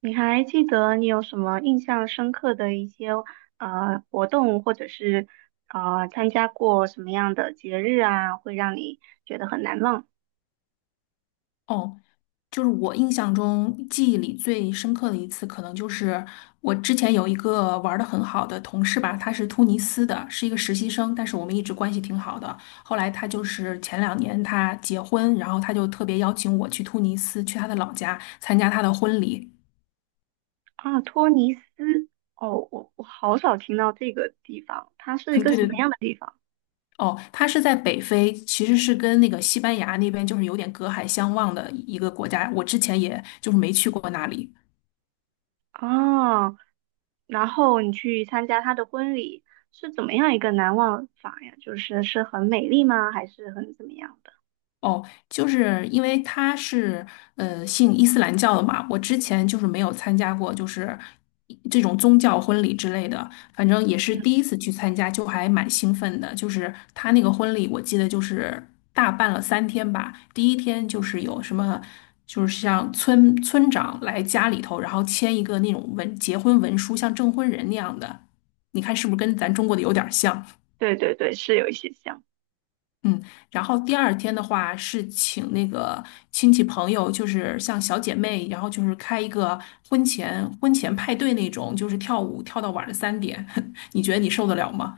你还记得你有什么印象深刻的一些活动，或者是参加过什么样的节日啊，会让你觉得很难忘哦，就是我印象中记忆里最深刻的一次，可能就是我之前有一个玩的很好的同事吧，他是突尼斯的，是一个实习生，但是我们一直关系挺好的。后来他就是前两年他结婚，然后他就特别邀请我去突尼斯，去他的老家参加他的婚礼。啊？托尼斯，哦，我好少听到这个地方，它 是一对个什对么对。样的地方哦，他是在北非，其实是跟那个西班牙那边就是有点隔海相望的一个国家，我之前也就是没去过那里。啊？然后你去参加他的婚礼，是怎么样一个难忘法呀？就是是很美丽吗？还是很怎么样的？哦，就是因为他是信伊斯兰教的嘛，我之前就是没有参加过，就是这种宗教婚礼之类的，反正也嗯，是第一次去参加，就还蛮兴奋的。就是他那个婚礼，我记得就是大办了三天吧，第一天就是有什么，就是像村长来家里头，然后签一个那种结婚文书，像证婚人那样的，你看是不是跟咱中国的有点儿像？对对对，是有一些像。嗯，然后第二天的话是请那个亲戚朋友，就是像小姐妹，然后就是开一个婚前派对那种，就是跳舞跳到晚上三点，你觉得你受得了吗？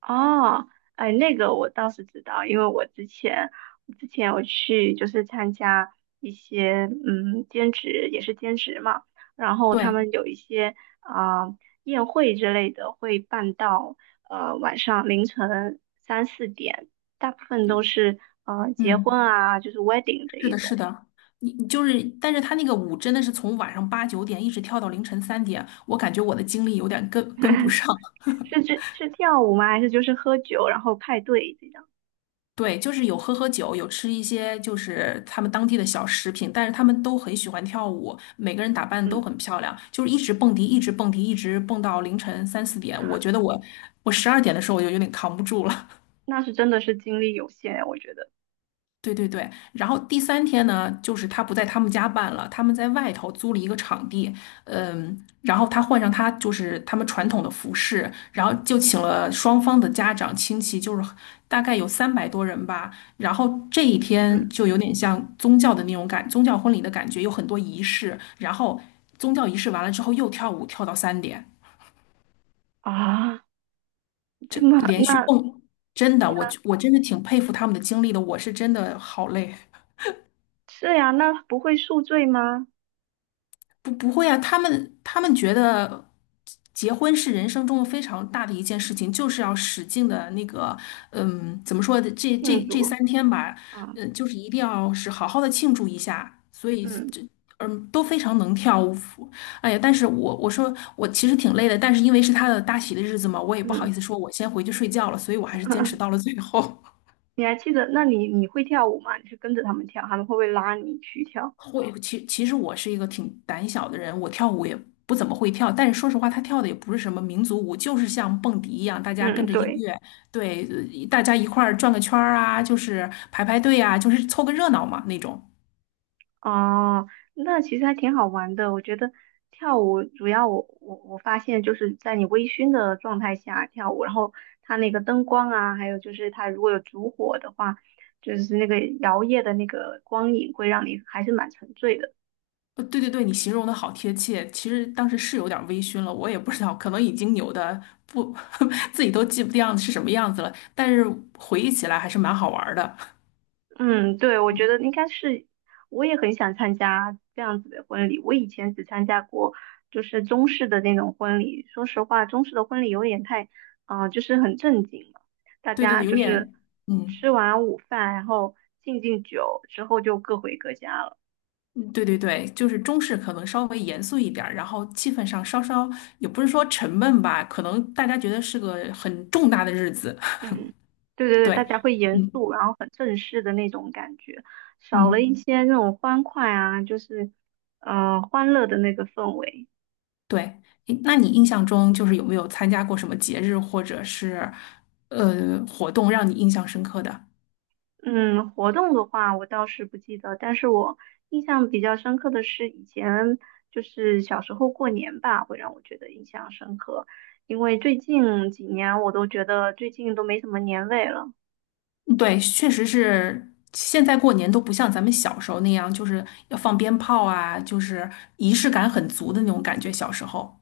哦，哎，那个我倒是知道，因为我之前我去就是参加一些兼职，也是兼职嘛，然后他对。们有一些啊、宴会之类的会办到晚上凌晨三四点，大部分都是结婚嗯，啊，就是 wedding 的是一的，是种，的，你就是，但是他那个舞真的是从晚上8、9点一直跳到凌晨三点，我感觉我的精力有点跟不上。是这是跳舞吗？还是就是喝酒然后派对这样？对，就是有喝喝酒，有吃一些就是他们当地的小食品，但是他们都很喜欢跳舞，每个人打扮都嗯，很漂亮，就是一直蹦迪，一直蹦迪，一直蹦到凌晨3、4点。我觉得我12点的时候我就有点扛不住了。那是真的是精力有限，我觉得。对对对，然后第三天呢，就是他不在他们家办了，他们在外头租了一个场地，嗯，然后他换上他就是他们传统的服饰，然后就请了双方的家长亲戚，就是大概有300多人吧。然后这一嗯。天就有点像宗教婚礼的感觉，有很多仪式。然后宗教仪式完了之后又跳舞，跳到三点，啊，这这么连续那蹦，真的，我真的挺佩服他们的经历的，我是真的好累。是呀，那不会宿醉吗？不会啊，他们觉得结婚是人生中非常大的一件事情，就是要使劲的那个，嗯，怎么说的这这庆这祝三天吧，啊，嗯，就是一定要是好好的庆祝一下，所以嗯这。嗯，都非常能跳舞。哎呀，但是我说我其实挺累的，但是因为是他的大喜的日子嘛，我也不好嗯，意思说我先回去睡觉了，所以我还是坚持到了 最后。你还记得？那你会跳舞吗？你是跟着他们跳，他们会不会拉你去跳？会，其实我是一个挺胆小的人，我跳舞也不怎么会跳，但是说实话，他跳的也不是什么民族舞，就是像蹦迪一样，大家跟嗯，着音对，乐，对，大家一块儿转个圈儿啊，就是排排队啊，就是凑个热闹嘛那种。哦，那其实还挺好玩的。我觉得跳舞主要我发现就是在你微醺的状态下跳舞，然后它那个灯光啊，还有就是它如果有烛火的话，就是那个摇曳的那个光影会让你还是蛮沉醉的。对对对，你形容的好贴切。其实当时是有点微醺了，我也不知道，可能已经扭的不 自己都记不掉是什么样子了，但是回忆起来还是蛮好玩儿的。嗯，对，我觉得应该是，我也很想参加这样子的婚礼。我以前只参加过就是中式的那种婚礼，说实话，中式的婚礼有点太，啊，就是很正经了，大对对家对，有就是点，嗯。吃完午饭，然后敬敬酒之后就各回各家了。对对对，就是中式可能稍微严肃一点儿然后气氛上稍稍也不是说沉闷吧，可能大家觉得是个很重大的日子。嗯，对对 对，大对，家会严嗯肃，然后很正式的那种感觉，少了嗯，一些那种欢快啊，就是，嗯、欢乐的那个氛围。对。诶那你印象中就是有没有参加过什么节日或者是活动让你印象深刻的？嗯，活动的话我倒是不记得，但是我印象比较深刻的是以前就是小时候过年吧，会让我觉得印象深刻，因为最近几年我都觉得最近都没什么年味了。嗯，对，确实是。现在过年都不像咱们小时候那样，就是要放鞭炮啊，就是仪式感很足的那种感觉。小时候，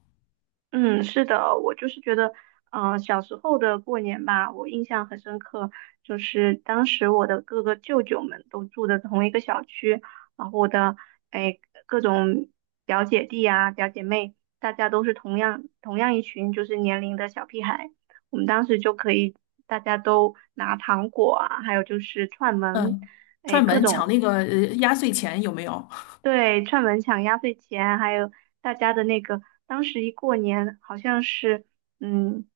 嗯，是的，我就是觉得，嗯、小时候的过年吧，我印象很深刻，就是当时我的各个舅舅们都住的同一个小区，然后我的哎各种表姐弟啊、表姐妹，大家都是同样一群就是年龄的小屁孩，我们当时就可以大家都拿糖果啊，还有就是串门，嗯，哎串各门抢种。那个压岁钱有没有？对，串门抢压岁钱，还有大家的那个，当时一过年好像是，嗯，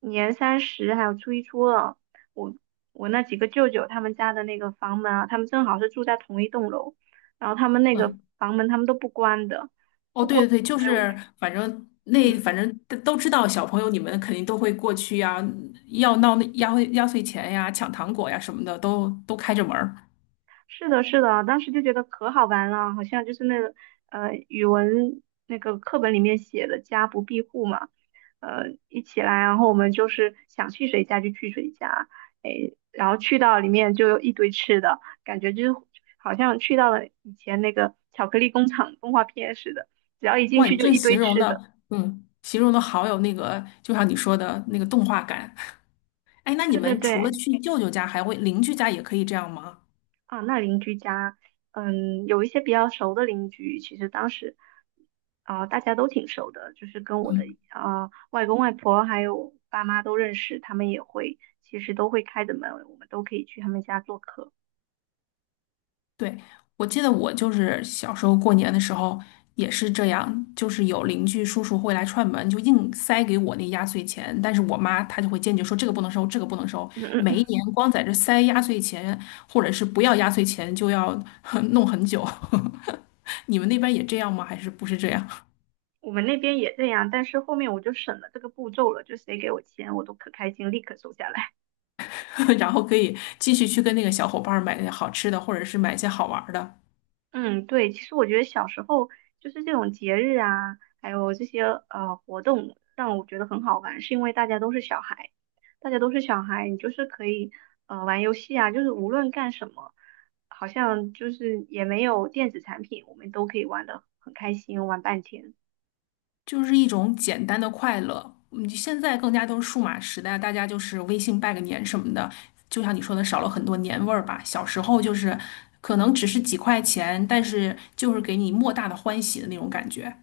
年三十还有初一初二，我我那几个舅舅他们家的那个房门啊，他们正好是住在同一栋楼，然后他们那个嗯，房门他们都不关的，哦，不对关，对对，就所以我是们反正那嗯。反正都知道，小朋友你们肯定都会过去呀，要闹那压岁钱呀、抢糖果呀什么的，都开着门儿。是的，是的，当时就觉得可好玩了，好像就是那个语文那个课本里面写的“家不闭户”嘛，一起来，然后我们就是想去谁家就去谁家，哎，然后去到里面就有一堆吃的，感觉就是好像去到了以前那个巧克力工厂动画片似的，只要一进哇，去你就这一堆形容吃的。的，嗯，形容的好有那个，就像你说的那个动画感。哎，那你对对们除了对。去舅舅家，还会邻居家也可以这样吗？啊，那邻居家，嗯，有一些比较熟的邻居，其实当时，啊、大家都挺熟的，就是跟我的嗯。啊、外公外婆还有爸妈都认识，他们也会，其实都会开着门，我们都可以去他们家做客。对，我记得我就是小时候过年的时候也是这样，就是有邻居叔叔会来串门，就硬塞给我那压岁钱，但是我妈她就会坚决说这个不能收，这个不能收。嗯嗯每一嗯，年光在这塞压岁钱，或者是不要压岁钱就要 弄很久。你们那边也这样吗？还是不是这样？我们那边也这样，但是后面我就省了这个步骤了，就谁给我钱，我都可开心，立刻收下来。然后可以继续去跟那个小伙伴儿买好吃的，或者是买一些好玩儿的。嗯，对，其实我觉得小时候就是这种节日啊，还有这些活动，让我觉得很好玩，是因为大家都是小孩，大家都是小孩，你就是可以玩游戏啊，就是无论干什么，好像就是也没有电子产品，我们都可以玩的很开心，玩半天。就是一种简单的快乐。嗯，现在更加都是数码时代，大家就是微信拜个年什么的，就像你说的，少了很多年味儿吧。小时候就是可能只是几块钱，但是就是给你莫大的欢喜的那种感觉。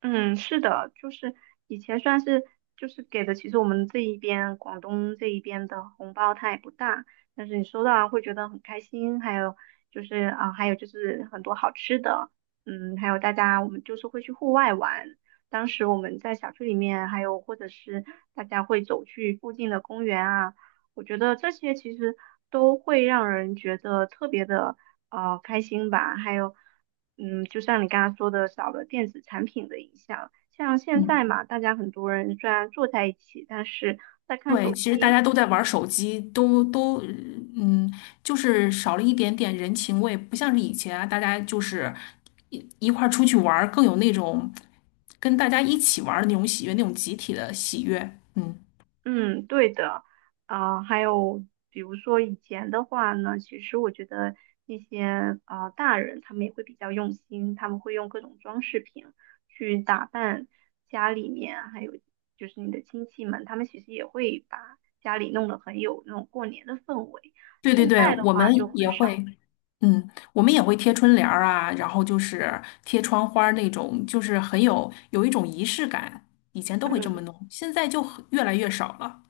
嗯，是的，就是以前算是就是给的，其实我们这一边广东这一边的红包它也不大，但是你收到啊会觉得很开心，还有就是啊，还有就是很多好吃的，嗯，还有大家我们就是会去户外玩，当时我们在小区里面，还有或者是大家会走去附近的公园啊。我觉得这些其实都会让人觉得特别的开心吧。还有，嗯，就像你刚刚说的，少了电子产品的影响。像现嗯，在嘛，大家很多人虽然坐在一起，但是在看对，手其实大家机，都在玩手机，都都嗯，就是少了一点点人情味，不像是以前啊，大家就是一块儿出去玩儿，更有那种跟大家一起玩儿的那种喜悦，那种集体的喜悦。嗯。嗯，对的，啊、还有比如说以前的话呢，其实我觉得一些啊、大人他们也会比较用心，他们会用各种装饰品去打扮家里面，还有就是你的亲戚们，他们其实也会把家里弄得很有那种过年的氛围。对对现对，在的我话就们也很少，会，嗯，我们也会贴春联儿啊，然后就是贴窗花儿那种，就是很有一种仪式感。以前都会这么嗯，弄，现在就很越来越少了。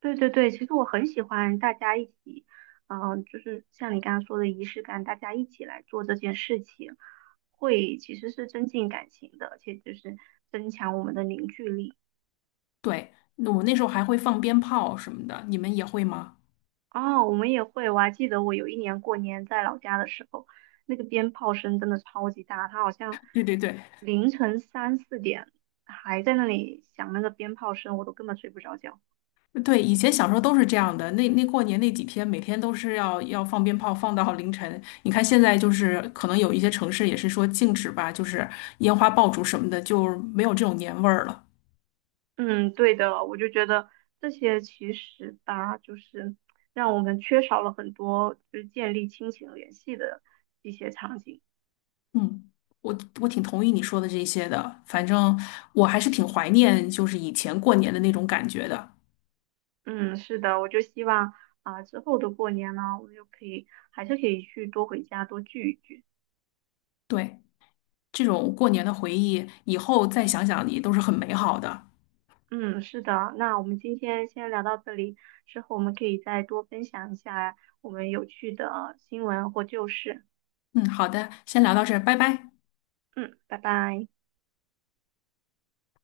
对对对，其实我很喜欢大家一起，嗯、就是像你刚刚说的仪式感，大家一起来做这件事情。会其实是增进感情的，而且就是增强我们的凝聚力。对，那我那时候还会放鞭炮什么的，你们也会吗？哦，我们也会，我还记得我有一年过年在老家的时候，那个鞭炮声真的超级大，它好像对对对凌晨三四点还在那里响那个鞭炮声，我都根本睡不着觉。对，以前小时候都是这样的。那过年那几天，每天都是要放鞭炮，放到凌晨。你看现在就是可能有一些城市也是说禁止吧，就是烟花爆竹什么的，就没有这种年味儿了。嗯，对的，我就觉得这些其实吧，就是让我们缺少了很多就是建立亲情联系的一些场景。嗯，我挺同意你说的这些的，反正我还是挺怀念就是以前过年的那种感觉的。嗯，是的，我就希望啊、之后的过年呢，我们就可以还是可以去多回家多聚一聚。对，这种过年的回忆，以后再想想也都是很美好的。嗯，是的，那我们今天先聊到这里，之后我们可以再多分享一下我们有趣的新闻或旧事。嗯，好的，先聊到这儿，拜拜。嗯，拜拜。